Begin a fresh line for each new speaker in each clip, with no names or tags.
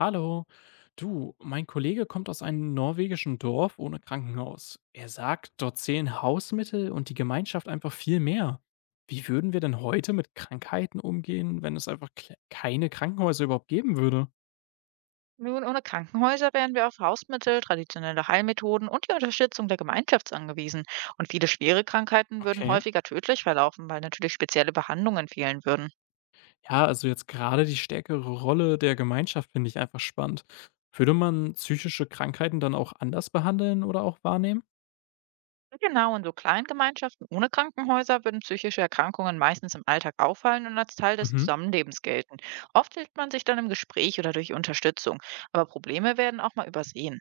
Hallo. Du, mein Kollege kommt aus einem norwegischen Dorf ohne Krankenhaus. Er sagt, dort zählen Hausmittel und die Gemeinschaft einfach viel mehr. Wie würden wir denn heute mit Krankheiten umgehen, wenn es einfach keine Krankenhäuser überhaupt geben würde?
Nun, ohne Krankenhäuser wären wir auf Hausmittel, traditionelle Heilmethoden und die Unterstützung der Gemeinschaft angewiesen. Und viele schwere Krankheiten würden
Okay.
häufiger tödlich verlaufen, weil natürlich spezielle Behandlungen fehlen würden.
Ja, also jetzt gerade die stärkere Rolle der Gemeinschaft finde ich einfach spannend. Würde man psychische Krankheiten dann auch anders behandeln oder auch wahrnehmen?
Genau, in so kleinen Gemeinschaften ohne Krankenhäuser würden psychische Erkrankungen meistens im Alltag auffallen und als Teil des
Mhm.
Zusammenlebens gelten. Oft hilft man sich dann im Gespräch oder durch Unterstützung, aber Probleme werden auch mal übersehen.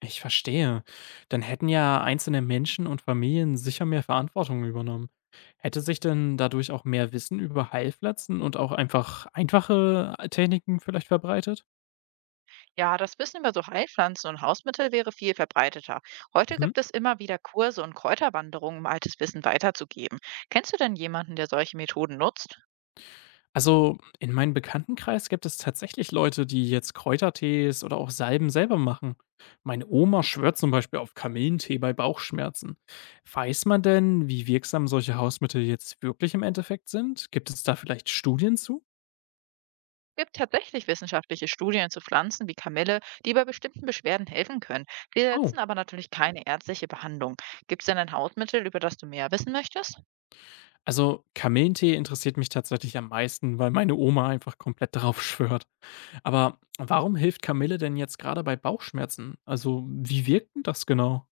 Ich verstehe. Dann hätten ja einzelne Menschen und Familien sicher mehr Verantwortung übernommen. Hätte sich denn dadurch auch mehr Wissen über Heilpflanzen und auch einfach einfache Techniken vielleicht verbreitet?
Ja, das Wissen über so Heilpflanzen und Hausmittel wäre viel verbreiteter. Heute
Mhm.
gibt es immer wieder Kurse und Kräuterwanderungen, um altes Wissen weiterzugeben. Kennst du denn jemanden, der solche Methoden nutzt?
Also in meinem Bekanntenkreis gibt es tatsächlich Leute, die jetzt Kräutertees oder auch Salben selber machen. Meine Oma schwört zum Beispiel auf Kamillentee bei Bauchschmerzen. Weiß man denn, wie wirksam solche Hausmittel jetzt wirklich im Endeffekt sind? Gibt es da vielleicht Studien zu?
Gibt tatsächlich wissenschaftliche Studien zu Pflanzen wie Kamille, die bei bestimmten Beschwerden helfen können. Die
Oh.
setzen aber natürlich keine ärztliche Behandlung. Gibt es denn ein Hausmittel, über das du mehr wissen möchtest?
Also, Kamillentee interessiert mich tatsächlich am meisten, weil meine Oma einfach komplett drauf schwört. Aber warum hilft Kamille denn jetzt gerade bei Bauchschmerzen? Also, wie wirkt denn das genau?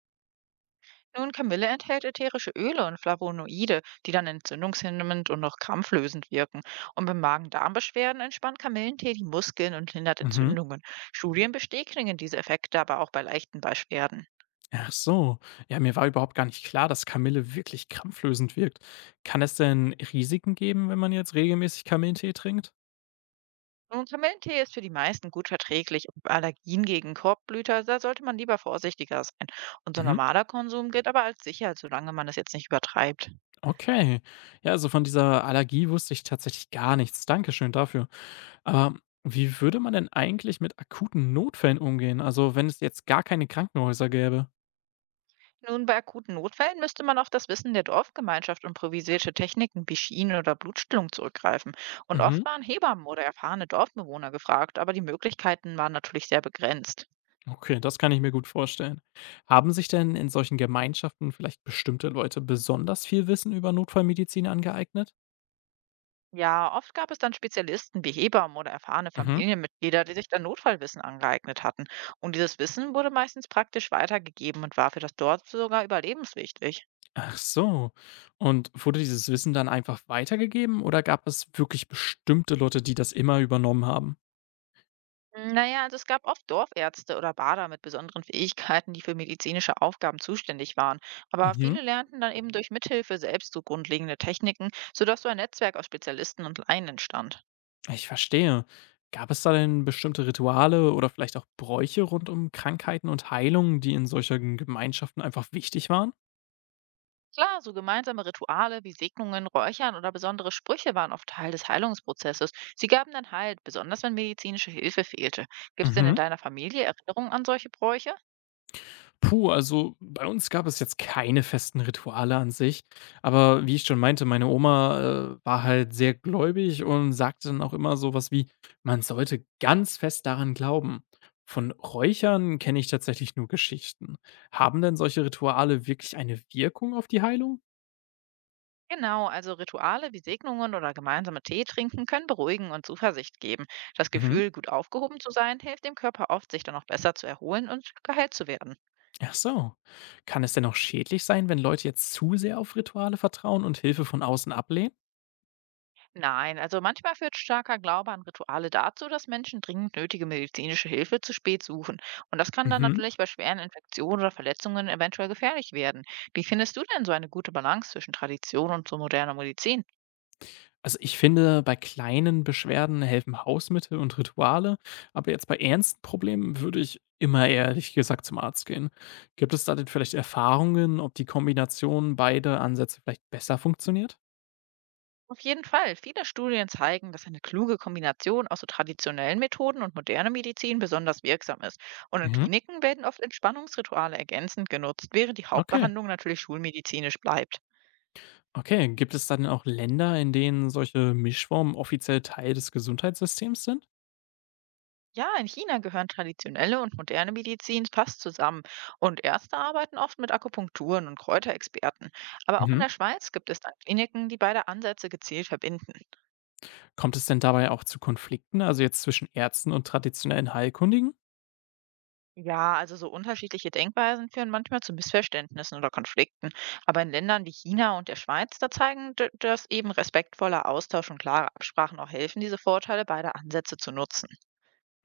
Nun, Kamille enthält ätherische Öle und Flavonoide, die dann entzündungshemmend und noch krampflösend wirken. Und bei Magen-Darm-Beschwerden entspannt Kamillentee die Muskeln und hindert
Mhm.
Entzündungen. Studien bestätigen diese Effekte aber auch bei leichten Beschwerden.
Ach so. Ja, mir war überhaupt gar nicht klar, dass Kamille wirklich krampflösend wirkt. Kann es denn Risiken geben, wenn man jetzt regelmäßig Kamillentee trinkt?
Nun, Kamillentee ist für die meisten gut verträglich, und bei Allergien gegen Korbblüter, da sollte man lieber vorsichtiger sein. Unser
Mhm.
normaler Konsum gilt aber als sicher, solange man es jetzt nicht übertreibt.
Okay. Ja, also von dieser Allergie wusste ich tatsächlich gar nichts. Dankeschön dafür. Aber wie würde man denn eigentlich mit akuten Notfällen umgehen? Also, wenn es jetzt gar keine Krankenhäuser gäbe?
Nun, bei akuten Notfällen müsste man auf das Wissen der Dorfgemeinschaft und improvisierte Techniken wie Schienen oder Blutstillung zurückgreifen. Und
Mhm.
oft waren Hebammen oder erfahrene Dorfbewohner gefragt, aber die Möglichkeiten waren natürlich sehr begrenzt.
Okay, das kann ich mir gut vorstellen. Haben sich denn in solchen Gemeinschaften vielleicht bestimmte Leute besonders viel Wissen über Notfallmedizin angeeignet?
Ja, oft gab es dann Spezialisten wie Hebammen oder erfahrene
Mhm.
Familienmitglieder, die sich dann Notfallwissen angeeignet hatten. Und dieses Wissen wurde meistens praktisch weitergegeben und war für das Dorf sogar überlebenswichtig.
Ach so. Und wurde dieses Wissen dann einfach weitergegeben oder gab es wirklich bestimmte Leute, die das immer übernommen haben?
Hm, na ja, also es gab oft Dorfärzte oder Bader mit besonderen Fähigkeiten, die für medizinische Aufgaben zuständig waren. Aber
Mhm.
viele lernten dann eben durch Mithilfe selbst so grundlegende Techniken, sodass so ein Netzwerk aus Spezialisten und Laien entstand.
Ich verstehe. Gab es da denn bestimmte Rituale oder vielleicht auch Bräuche rund um Krankheiten und Heilungen, die in solchen Gemeinschaften einfach wichtig waren?
Klar, so gemeinsame Rituale wie Segnungen, Räuchern oder besondere Sprüche waren oft Teil des Heilungsprozesses. Sie gaben dann Halt, besonders wenn medizinische Hilfe fehlte. Gibt es denn in
Mhm.
deiner Familie Erinnerungen an solche Bräuche?
Puh, also bei uns gab es jetzt keine festen Rituale an sich. Aber wie ich schon meinte, meine Oma war halt sehr gläubig und sagte dann auch immer sowas wie, man sollte ganz fest daran glauben. Von Räuchern kenne ich tatsächlich nur Geschichten. Haben denn solche Rituale wirklich eine Wirkung auf die Heilung?
Genau, also Rituale wie Segnungen oder gemeinsame Tee trinken können beruhigen und Zuversicht geben. Das
Mhm.
Gefühl, gut aufgehoben zu sein, hilft dem Körper oft, sich dann auch besser zu erholen und geheilt zu werden.
Ach so. Kann es denn auch schädlich sein, wenn Leute jetzt zu sehr auf Rituale vertrauen und Hilfe von außen ablehnen?
Nein, also manchmal führt starker Glaube an Rituale dazu, dass Menschen dringend nötige medizinische Hilfe zu spät suchen. Und das kann dann
Mhm.
natürlich bei schweren Infektionen oder Verletzungen eventuell gefährlich werden. Wie findest du denn so eine gute Balance zwischen Tradition und so moderner Medizin?
Also ich finde, bei kleinen Beschwerden helfen Hausmittel und Rituale, aber jetzt bei ernsten Problemen würde ich immer ehrlich gesagt zum Arzt gehen. Gibt es da denn vielleicht Erfahrungen, ob die Kombination beider Ansätze vielleicht besser funktioniert?
Auf jeden Fall. Viele Studien zeigen, dass eine kluge Kombination aus so traditionellen Methoden und moderner Medizin besonders wirksam ist. Und in
Mhm.
Kliniken werden oft Entspannungsrituale ergänzend genutzt, während die
Okay.
Hauptbehandlung natürlich schulmedizinisch bleibt.
Okay, gibt es dann auch Länder, in denen solche Mischformen offiziell Teil des Gesundheitssystems sind?
Ja, in China gehören traditionelle und moderne Medizin fast zusammen, und Ärzte arbeiten oft mit Akupunkturen und Kräuterexperten. Aber auch in
Mhm.
der Schweiz gibt es dann Kliniken, die beide Ansätze gezielt verbinden.
Kommt es denn dabei auch zu Konflikten, also jetzt zwischen Ärzten und traditionellen Heilkundigen?
Ja, also so unterschiedliche Denkweisen führen manchmal zu Missverständnissen oder Konflikten. Aber in Ländern wie China und der Schweiz, da zeigen, dass eben respektvoller Austausch und klare Absprachen auch helfen, diese Vorteile beider Ansätze zu nutzen.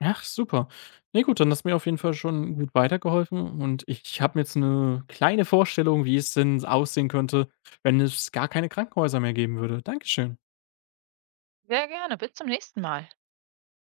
Ach, super. Ne, gut, dann hast du mir auf jeden Fall schon gut weitergeholfen und ich habe mir jetzt eine kleine Vorstellung, wie es denn aussehen könnte, wenn es gar keine Krankenhäuser mehr geben würde. Dankeschön.
Sehr gerne, bis zum nächsten Mal.